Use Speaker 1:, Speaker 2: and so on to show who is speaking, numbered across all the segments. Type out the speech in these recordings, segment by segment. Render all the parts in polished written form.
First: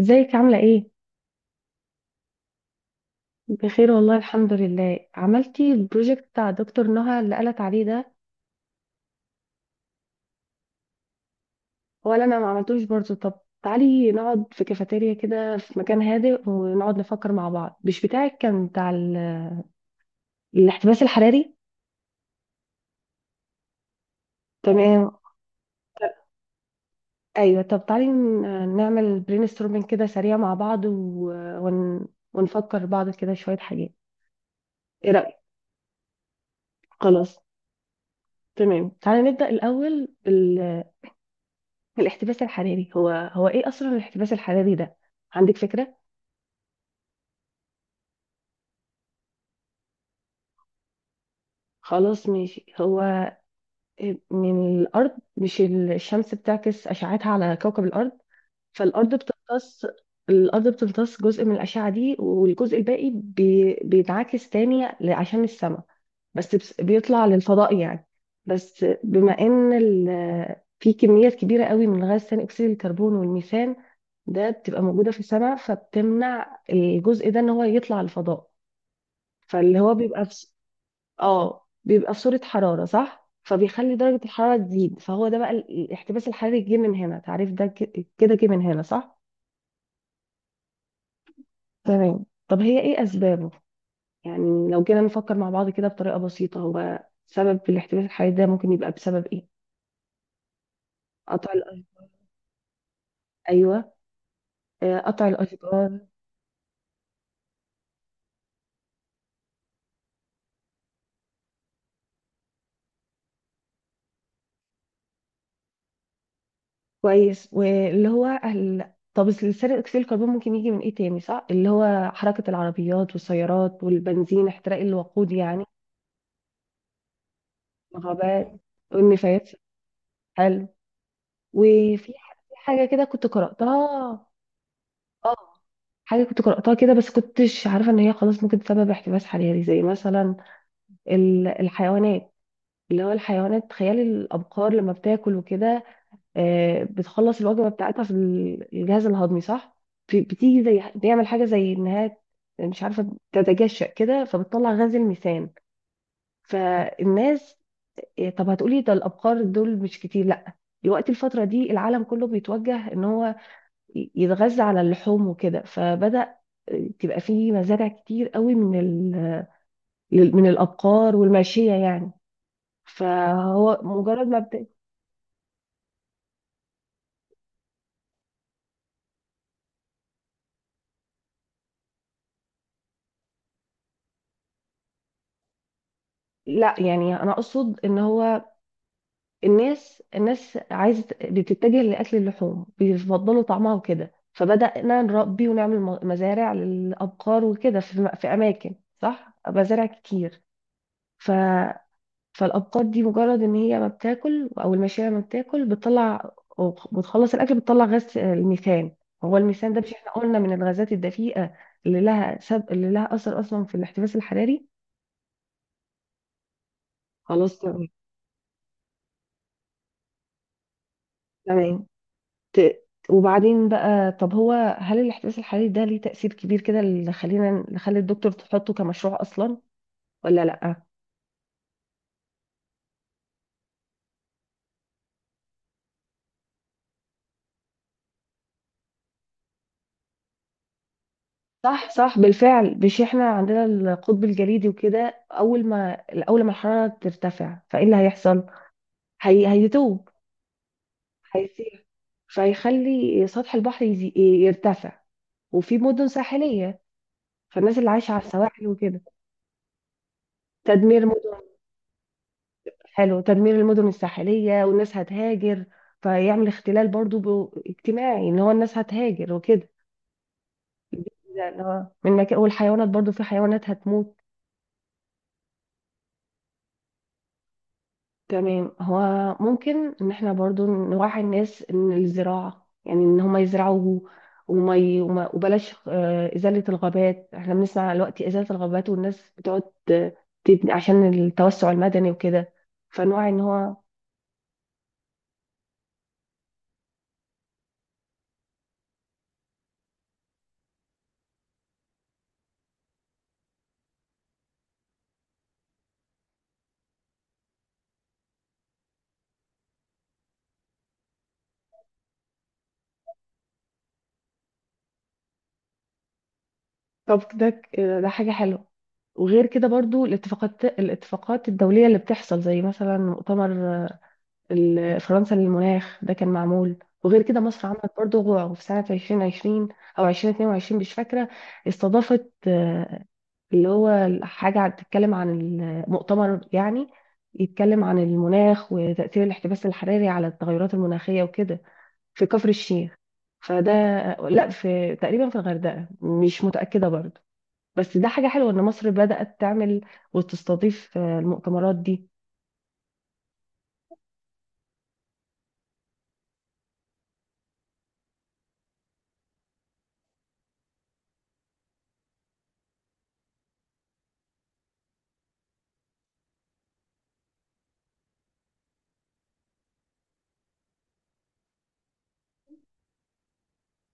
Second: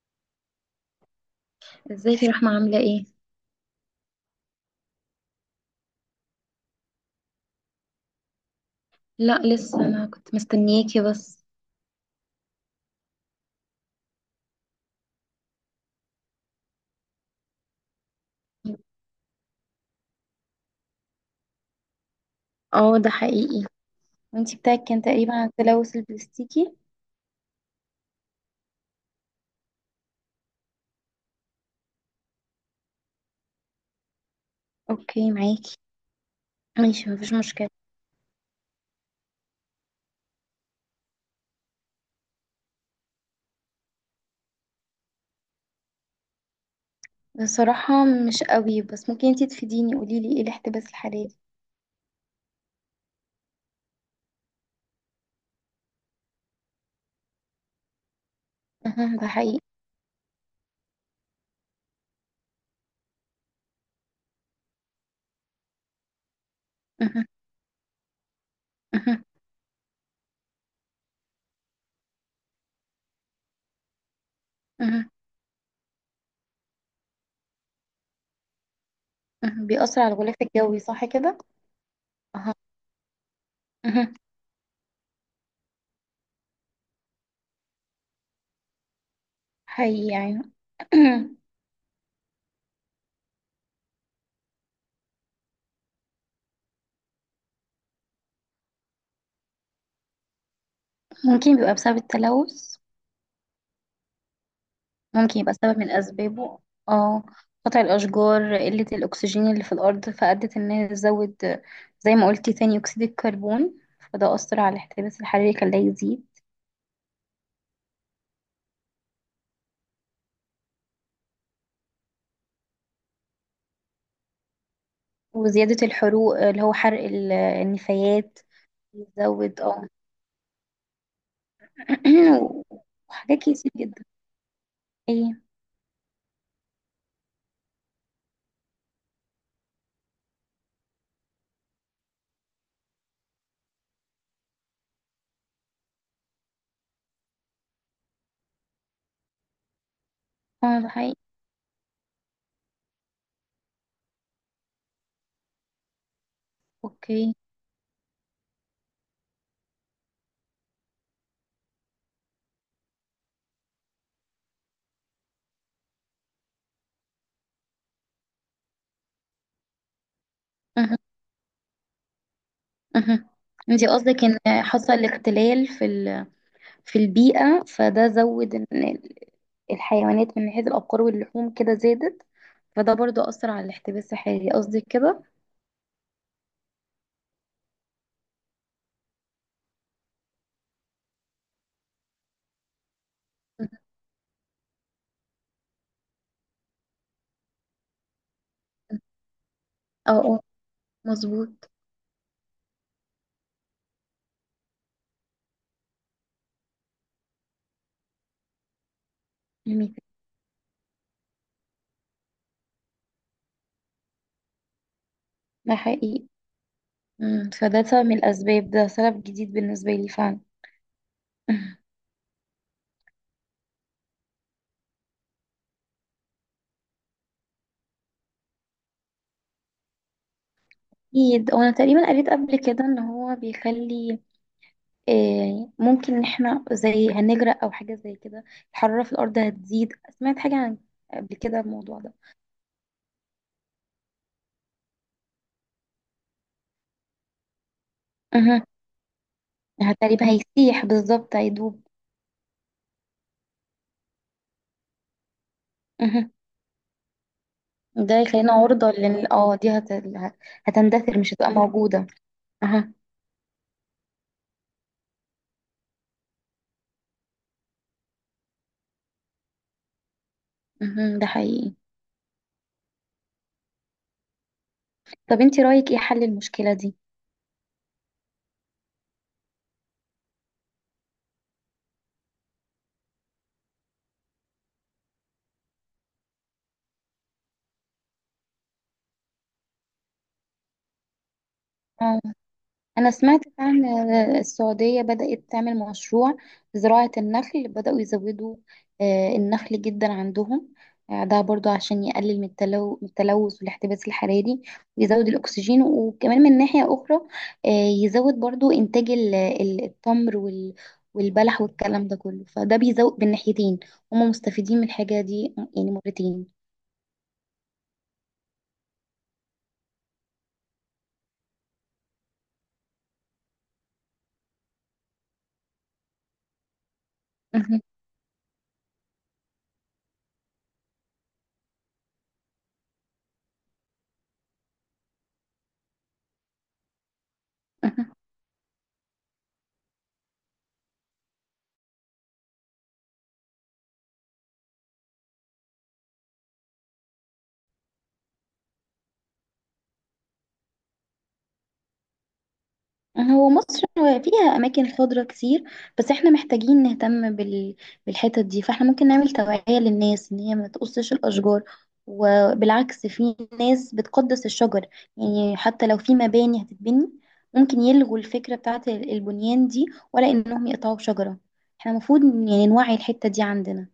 Speaker 1: ازيك عاملة ايه؟
Speaker 2: ازيك يا رحمة عاملة ايه؟
Speaker 1: بخير والله الحمد لله عملتي البروجكت بتاع دكتور نهى اللي قالت عليه ده.
Speaker 2: لا لسه انا كنت مستنياكي بس.
Speaker 1: هو اللي انا ما عملتوش برضه. طب تعالي نقعد في كافيتيريا كده في مكان هادئ ونقعد نفكر مع بعض. مش بتاعك كان بتاع الاحتباس الحراري؟
Speaker 2: اه، ده حقيقي. وانتي بتاعك كان
Speaker 1: تمام،
Speaker 2: تقريبا على التلوث البلاستيكي.
Speaker 1: ايوه. طب تعالي نعمل برين ستورمنج كده سريع مع بعض، ون... ونفكر بعض كده شوية حاجات. ايه
Speaker 2: اوكي
Speaker 1: رأيك؟
Speaker 2: معاكي. ماشي، مفيش
Speaker 1: خلاص،
Speaker 2: مشكلة.
Speaker 1: تمام، تعالي نبدأ الأول. الاحتباس الحراري هو هو ايه اصلا الاحتباس الحراري ده؟ عندك فكرة؟
Speaker 2: بصراحة مش قوي، بس ممكن انتي تفيديني قوليلي ايه الاحتباس الحراري؟
Speaker 1: خلاص ماشي. هو من الارض، مش الشمس بتعكس اشعتها على كوكب الارض، فالارض
Speaker 2: اها، ده حقيقي.
Speaker 1: بتمتص. الارض بتمتص جزء من الاشعة دي، والجزء الباقي بينعكس تاني عشان السماء، بس
Speaker 2: اها،
Speaker 1: بيطلع للفضاء يعني. بس
Speaker 2: اها،
Speaker 1: بما ان في كميات كبيرة قوي من غاز ثاني أكسيد الكربون والميثان، ده بتبقى
Speaker 2: اها،
Speaker 1: موجودة في السماء فبتمنع الجزء ده إن هو يطلع الفضاء.
Speaker 2: اها
Speaker 1: فاللي هو
Speaker 2: بيأثر على
Speaker 1: بيبقى في
Speaker 2: الغلاف الجوي، صح كده؟
Speaker 1: اه، بيبقى في صورة
Speaker 2: اها،
Speaker 1: حرارة صح، فبيخلي
Speaker 2: اها،
Speaker 1: درجة الحرارة تزيد. فهو ده بقى الاحتباس الحراري، جه من هنا تعريف ده، كده جه من هنا صح.
Speaker 2: حقيقي يعني.
Speaker 1: تمام، طب هي ايه اسبابه؟ يعني لو جينا نفكر مع بعض كده بطريقة بسيطة، هو سبب الاحتباس الحراري ده ممكن يبقى بسبب ايه؟ قطع
Speaker 2: ممكن بيبقى بسبب
Speaker 1: الأ-
Speaker 2: التلوث.
Speaker 1: ايوه، قطع
Speaker 2: ممكن يبقى سبب من
Speaker 1: الاشجار.
Speaker 2: أسبابه. اه، قطع الأشجار، قلة الأكسجين اللي في الأرض فأدت إنها تزود، زي ما قلتي ثاني أكسيد الكربون. فده أثر على الاحتباس الحراري خلاه يزيد.
Speaker 1: كويس، واللي هو طب ثاني اكسيد الكربون ممكن يجي من ايه تاني؟ صح، اللي هو حركة العربيات والسيارات والبنزين، احتراق الوقود يعني.
Speaker 2: وزيادة الحروق اللي هو حرق
Speaker 1: ما هو
Speaker 2: النفايات.
Speaker 1: بقى والنفايات.
Speaker 2: يزود، اه.
Speaker 1: حلو، وفي في حاجة كده كنت
Speaker 2: وحاجات كتير
Speaker 1: قرأتها.
Speaker 2: جدا.
Speaker 1: اه،
Speaker 2: ايه.
Speaker 1: حاجة كنت قرأتها كده بس كنتش عارفة ان هي خلاص ممكن تسبب احتباس حراري، زي مثلا الحيوانات. اللي هو الحيوانات، تخيل الأبقار لما بتاكل وكده، بتخلص الوجبة بتاعتها في الجهاز الهضمي صح؟ بتيجي
Speaker 2: اه،
Speaker 1: زي،
Speaker 2: ده حقيقي.
Speaker 1: بيعمل حاجة زي انها مش عارفة تتجشأ كده، فبتطلع غاز الميثان.
Speaker 2: اوكي.
Speaker 1: فالناس، طب هتقولي ده الابقار دول مش كتير، لا، دلوقتي الفتره دي العالم كله بيتوجه ان هو يتغذى على اللحوم وكده، فبدا تبقى فيه مزارع كتير قوي من من
Speaker 2: مهم.
Speaker 1: الابقار والماشيه يعني.
Speaker 2: مهم.
Speaker 1: فهو
Speaker 2: انتي قصدك
Speaker 1: مجرد ما
Speaker 2: ان حصل اختلال في البيئة فده زود ان الحيوانات من حيث الأبقار واللحوم كده زادت، فده برضو أثر على الاحتباس الحراري قصدك كده.
Speaker 1: لا يعني انا اقصد ان هو الناس عايزه بتتجه لاكل اللحوم، بيفضلوا طعمها وكده، فبدانا نربي ونعمل مزارع للابقار وكده في، في اماكن، صح، مزارع
Speaker 2: اه،
Speaker 1: كتير.
Speaker 2: اه، مظبوط.
Speaker 1: فالابقار دي مجرد ان هي ما بتاكل او الماشيه ما بتاكل، بتطلع وبتخلص الاكل بتطلع غاز الميثان. هو الميثان ده مش
Speaker 2: جميل.
Speaker 1: احنا قلنا من الغازات الدفيئه اللي لها اللي لها اثر اصلا في الاحتباس الحراري.
Speaker 2: ده حقيقي. مم.
Speaker 1: خلاص،
Speaker 2: فده
Speaker 1: تمام.
Speaker 2: سبب من الأسباب، ده سبب جديد بالنسبة لي فعلا.
Speaker 1: تمام، ت... وبعدين بقى، طب هو هل الاحتباس الحراري ده ليه تأثير كبير كده، اللي خلينا اللي خلي الدكتور تحطه كمشروع اصلا ولا لا؟
Speaker 2: أكيد، وأنا تقريبا قريت قبل كده إن هو بيخلي، ممكن إن احنا زي هنغرق أو حاجة زي كده، الحرارة في الأرض هتزيد. سمعت حاجة عن قبل كده
Speaker 1: صح
Speaker 2: الموضوع ده.
Speaker 1: صح، بالفعل. مش احنا عندنا القطب الجليدي وكده، اول ما اول ما الحراره ترتفع فايه اللي هيحصل؟
Speaker 2: مه.
Speaker 1: هي هيدوب،
Speaker 2: تقريبا هيسيح، بالظبط
Speaker 1: هيسيح،
Speaker 2: هيدوب.
Speaker 1: فيخلي سطح البحر يرتفع، وفي مدن ساحلية، فالناس اللي عايشة
Speaker 2: ده
Speaker 1: على
Speaker 2: يخلينا
Speaker 1: السواحل
Speaker 2: عرضة
Speaker 1: وكده،
Speaker 2: لل دي
Speaker 1: تدمير
Speaker 2: هتندثر، مش
Speaker 1: مدن.
Speaker 2: هتبقى موجودة. اها.
Speaker 1: حلو، تدمير المدن الساحلية، والناس هتهاجر، فيعمل اختلال برضو اجتماعي ان هو الناس هتهاجر وكده.
Speaker 2: مهم. ده
Speaker 1: ده اللي
Speaker 2: حقيقي.
Speaker 1: هو من مكان، والحيوانات برضو في حيوانات هتموت.
Speaker 2: طب انتي رأيك ايه حل المشكلة دي؟
Speaker 1: تمام. هو ممكن ان احنا برضو نوعي الناس ان الزراعة، يعني ان هم يزرعوا، وبلاش إزالة الغابات. احنا بنسمع دلوقتي إزالة الغابات، والناس بتقعد آه، تبني عشان التوسع المدني
Speaker 2: آه.
Speaker 1: وكده،
Speaker 2: أنا
Speaker 1: فنوعي ان
Speaker 2: سمعت
Speaker 1: هو
Speaker 2: عن السعودية بدأت تعمل مشروع زراعة النخل، بدأوا يزودوا النخل جدا عندهم. ده برضو عشان يقلل من التلوث والاحتباس الحراري، ويزود الأكسجين. وكمان من ناحية أخرى آه، يزود برضو إنتاج التمر والبلح والكلام ده كله، فده بيزود بالناحيتين. هم مستفيدين من الحاجة دي يعني مرتين.
Speaker 1: طب ده ده حاجة حلوة. وغير كده برضو الاتفاقات، الاتفاقات الدولية اللي بتحصل، زي مثلا مؤتمر فرنسا للمناخ ده كان معمول. وغير كده مصر عملت برضه غوع في سنة 2020 أو 2022، مش فاكرة، استضافت اللي هو حاجة بتتكلم عن المؤتمر يعني، يتكلم عن المناخ وتأثير الاحتباس الحراري على التغيرات المناخية وكده، في كفر الشيخ. فده، لا، في تقريبا في الغردقة مش متأكدة برضه. بس ده حاجة حلوة إن مصر بدأت تعمل وتستضيف المؤتمرات دي.
Speaker 2: هو مصر فيها أماكن خضرة كتير، بس احنا محتاجين نهتم بالحتت دي. فاحنا ممكن نعمل توعية للناس إن هي ما تقصش الأشجار، وبالعكس في ناس بتقدس الشجر. يعني حتى لو في مباني هتتبني، ممكن يلغوا الفكرة بتاعت البنيان دي، ولا إنهم يقطعوا شجرة. احنا المفروض يعني نوعي الحتة دي عندنا.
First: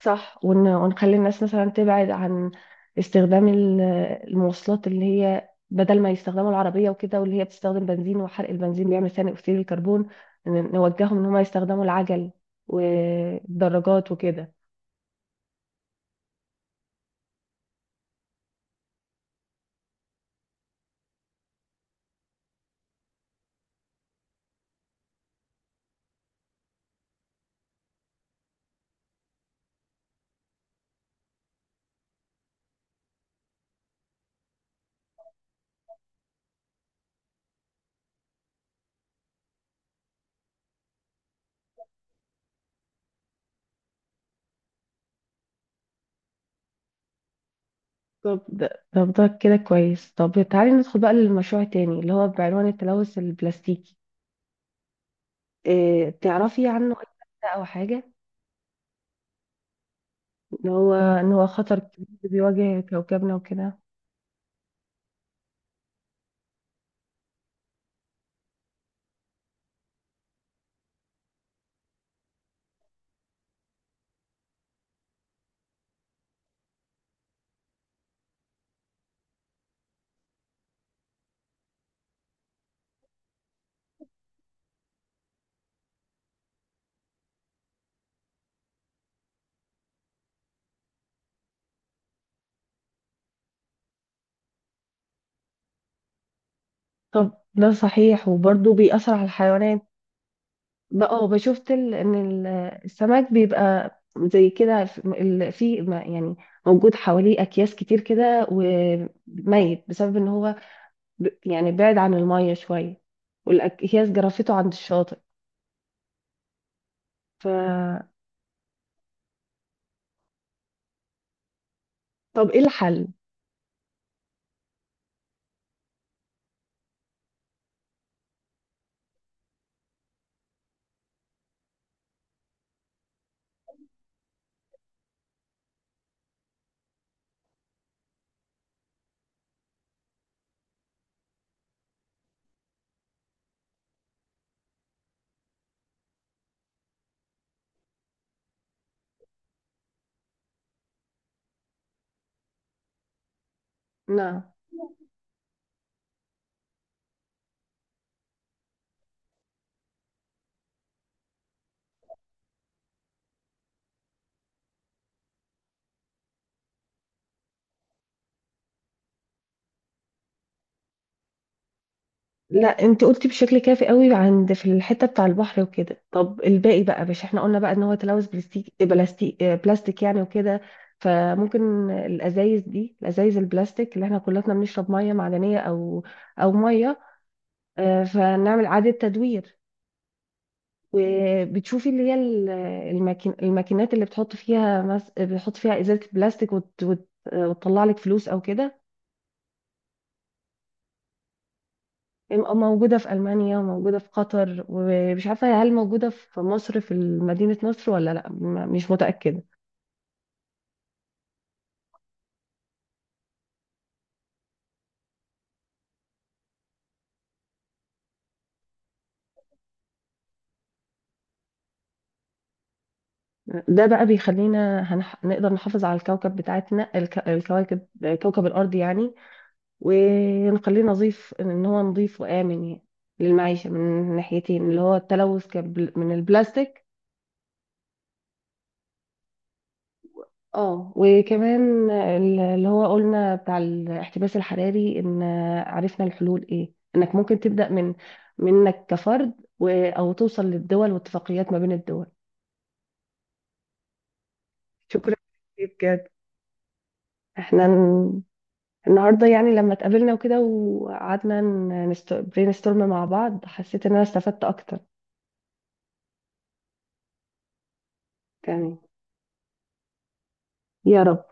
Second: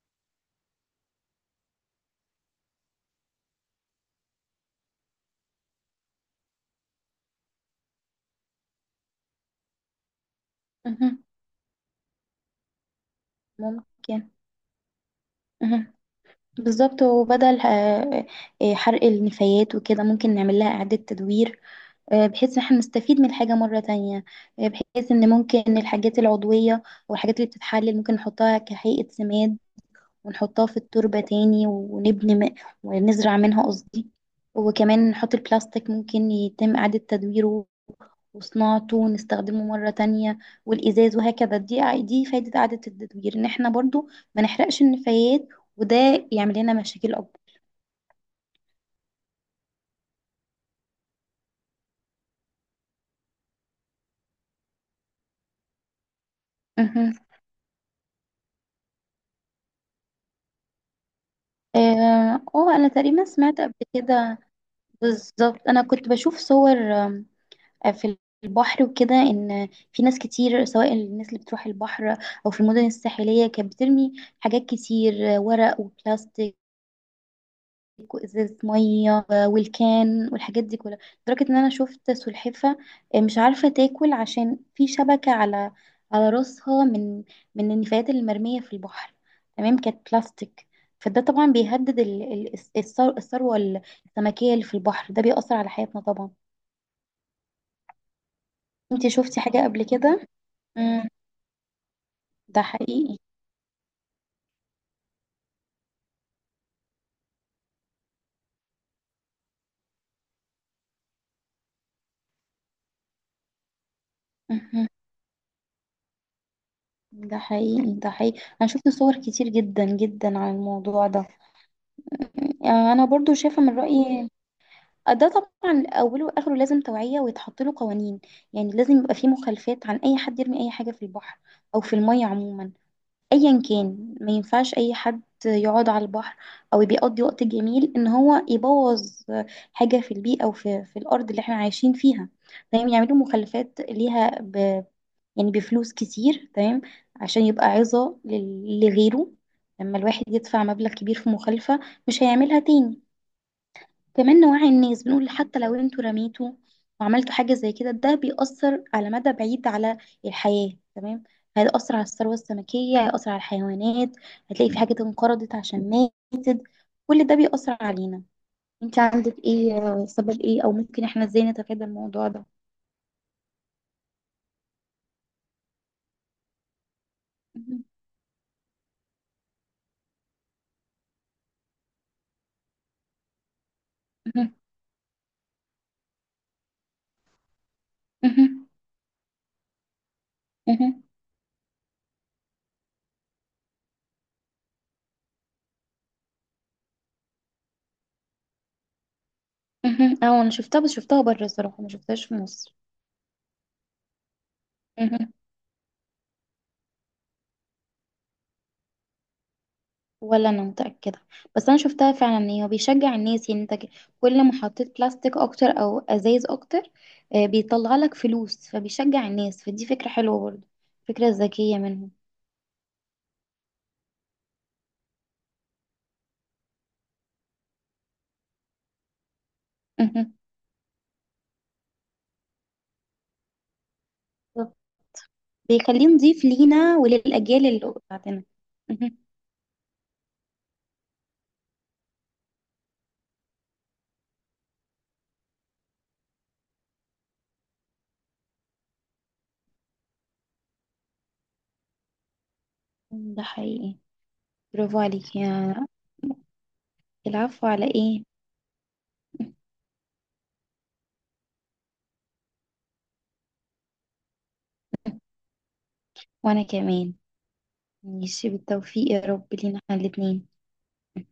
Speaker 1: صح، ونخلي الناس مثلا تبعد عن استخدام المواصلات، اللي هي بدل ما يستخدموا العربية وكده، واللي هي بتستخدم بنزين، وحرق البنزين بيعمل ثاني أكسيد الكربون. نوجههم
Speaker 2: مهم.
Speaker 1: إن هم يستخدموا العجل والدراجات
Speaker 2: ممكن.
Speaker 1: وكده.
Speaker 2: مهم. بالظبط. وبدل حرق النفايات وكده ممكن نعمل لها إعادة تدوير، بحيث ان احنا نستفيد من الحاجة مرة تانية. بحيث ان ممكن الحاجات العضوية والحاجات اللي بتتحلل ممكن نحطها كهيئة سماد، ونحطها في التربة تاني ونزرع منها قصدي. وكمان نحط البلاستيك ممكن يتم إعادة تدويره وصناعته ونستخدمه مرة تانية، والإزاز وهكذا. دي فايدة إعادة التدوير، إن احنا برضو ما نحرقش النفايات، وده يعمل لنا مشاكل أكبر.
Speaker 1: طب ده طب ده كده كويس. طب تعالي ندخل بقى للمشروع التاني، اللي هو بعنوان التلوث البلاستيكي. إيه تعرفي عنه أي
Speaker 2: مهم.
Speaker 1: حاجة؟ أو حاجة إن هو إن هو خطر كبير
Speaker 2: اه.
Speaker 1: بيواجه
Speaker 2: أنا تقريبا
Speaker 1: كوكبنا
Speaker 2: سمعت قبل
Speaker 1: وكده.
Speaker 2: كده. بالظبط انا كنت بشوف صور في البحر وكده، ان في ناس كتير سواء الناس اللي بتروح البحر او في المدن الساحليه كانت بترمي حاجات كتير، ورق وبلاستيك وازازه ميه، والكان والحاجات دي كلها. لدرجه ان انا شفت سلحفه مش عارفه تاكل عشان في شبكه على على راسها من من النفايات المرميه في البحر، تمام كانت بلاستيك. فده طبعا بيهدد الثروه السمكيه اللي في البحر. ده بيأثر على حياتنا طبعا.
Speaker 1: طب ده صحيح، وبرضه
Speaker 2: انتي
Speaker 1: بيأثر على
Speaker 2: شفتي حاجة قبل
Speaker 1: الحيوانات.
Speaker 2: كده؟ امم.
Speaker 1: اه، بشوفت ان
Speaker 2: ده حقيقي.
Speaker 1: السمك بيبقى زي كده في في يعني موجود حواليه اكياس كتير كده، وميت بسبب ان هو يعني بعد عن المية شوية، والاكياس جرفته عند
Speaker 2: مهم.
Speaker 1: الشاطئ.
Speaker 2: ده
Speaker 1: ف
Speaker 2: حقيقي، ده حقيقي، انا شفت صور كتير جدا جدا عن الموضوع ده.
Speaker 1: طب ايه
Speaker 2: انا
Speaker 1: الحل؟
Speaker 2: برضو شايفة من رأيي. ده طبعا اوله واخره لازم توعية ويتحط له قوانين. يعني لازم يبقى فيه مخالفات عن اي حد يرمي اي حاجة في البحر، او في المية عموما. ايا كان ما ينفعش اي حد يقعد على البحر او بيقضي وقت جميل ان هو يبوظ حاجه في البيئه او في الارض اللي احنا عايشين فيها. تمام، يعملوا مخلفات ليها يعني بفلوس كتير، تمام، عشان يبقى عظه لغيره. لما الواحد يدفع مبلغ كبير في مخالفه مش هيعملها تاني. كمان
Speaker 1: نعم.
Speaker 2: نوعي الناس، بنقول حتى لو انتوا رميتوا وعملتوا حاجة زي كده، ده بيأثر على مدى بعيد على الحياة، تمام. هيأثر على الثروة السمكية، هيأثر على الحيوانات. هتلاقي في حاجات انقرضت عشان ماتت، كل ده بيأثر علينا. انت عندك ايه سبب ايه، او ممكن احنا ازاي نتفادى الموضوع ده؟
Speaker 1: لا، انت قلتي بشكل كافي قوي عند في الحته بتاع البحر وكده. طب الباقي بقى، مش احنا قلنا بقى ان هو تلوث بلاستيك، بلاستيك بلاستيك يعني وكده، فممكن الازايز دي، الازايز البلاستيك اللي احنا كلنا
Speaker 2: مهم.
Speaker 1: بنشرب ميه معدنيه او او ميه فنعمل
Speaker 2: مهم.
Speaker 1: اعاده تدوير.
Speaker 2: مهم.
Speaker 1: وبتشوفي اللي هي الماكين، الماكينات اللي بتحط فيها بتحط فيها ازازه بلاستيك وتطلع لك فلوس او كده.
Speaker 2: مهم. مهم. اه، انا شفتها، بس شفتها بره الصراحة، ما شفتهاش في مصر.
Speaker 1: موجودة في ألمانيا وموجودة في قطر، ومش عارفة هل موجودة في مصر في مدينة نصر ولا لأ، مش متأكدة.
Speaker 2: ولا انا متاكده، بس انا شفتها فعلا ان هي بيشجع الناس. يعني انت كل ما حطيت بلاستيك اكتر او ازايز اكتر بيطلع لك فلوس، فبيشجع الناس، فدي فكره حلوه برضو، فكره ذكيه منهم.
Speaker 1: ده بقى بيخلينا نقدر نحافظ على الكوكب بتاعتنا، الكواكب، كوكب الأرض يعني،
Speaker 2: مهم.
Speaker 1: ونخليه نظيف، إن هو نظيف وآمن يعني للمعيشة، من ناحيتين
Speaker 2: بالظبط.
Speaker 1: اللي هو التلوث
Speaker 2: بيخليه
Speaker 1: من
Speaker 2: نضيف
Speaker 1: البلاستيك.
Speaker 2: لينا وللاجيال اللي بعدنا. مهم.
Speaker 1: اه، وكمان اللي هو قلنا بتاع الاحتباس الحراري ان عرفنا الحلول ايه، انك ممكن تبدأ من منك كفرد او توصل للدول واتفاقيات ما بين الدول.
Speaker 2: ده حقيقي. برافو
Speaker 1: شكرا
Speaker 2: عليك
Speaker 1: كتير
Speaker 2: يا.
Speaker 1: بجد. احنا
Speaker 2: العفو على ايه.
Speaker 1: النهارده يعني لما اتقابلنا وكده وقعدنا برين ستورم مع بعض، حسيت ان انا استفدت اكتر
Speaker 2: وانا كمان. ماشي
Speaker 1: يعني.
Speaker 2: بالتوفيق يا رب لينا احنا الاتنين.
Speaker 1: يا رب.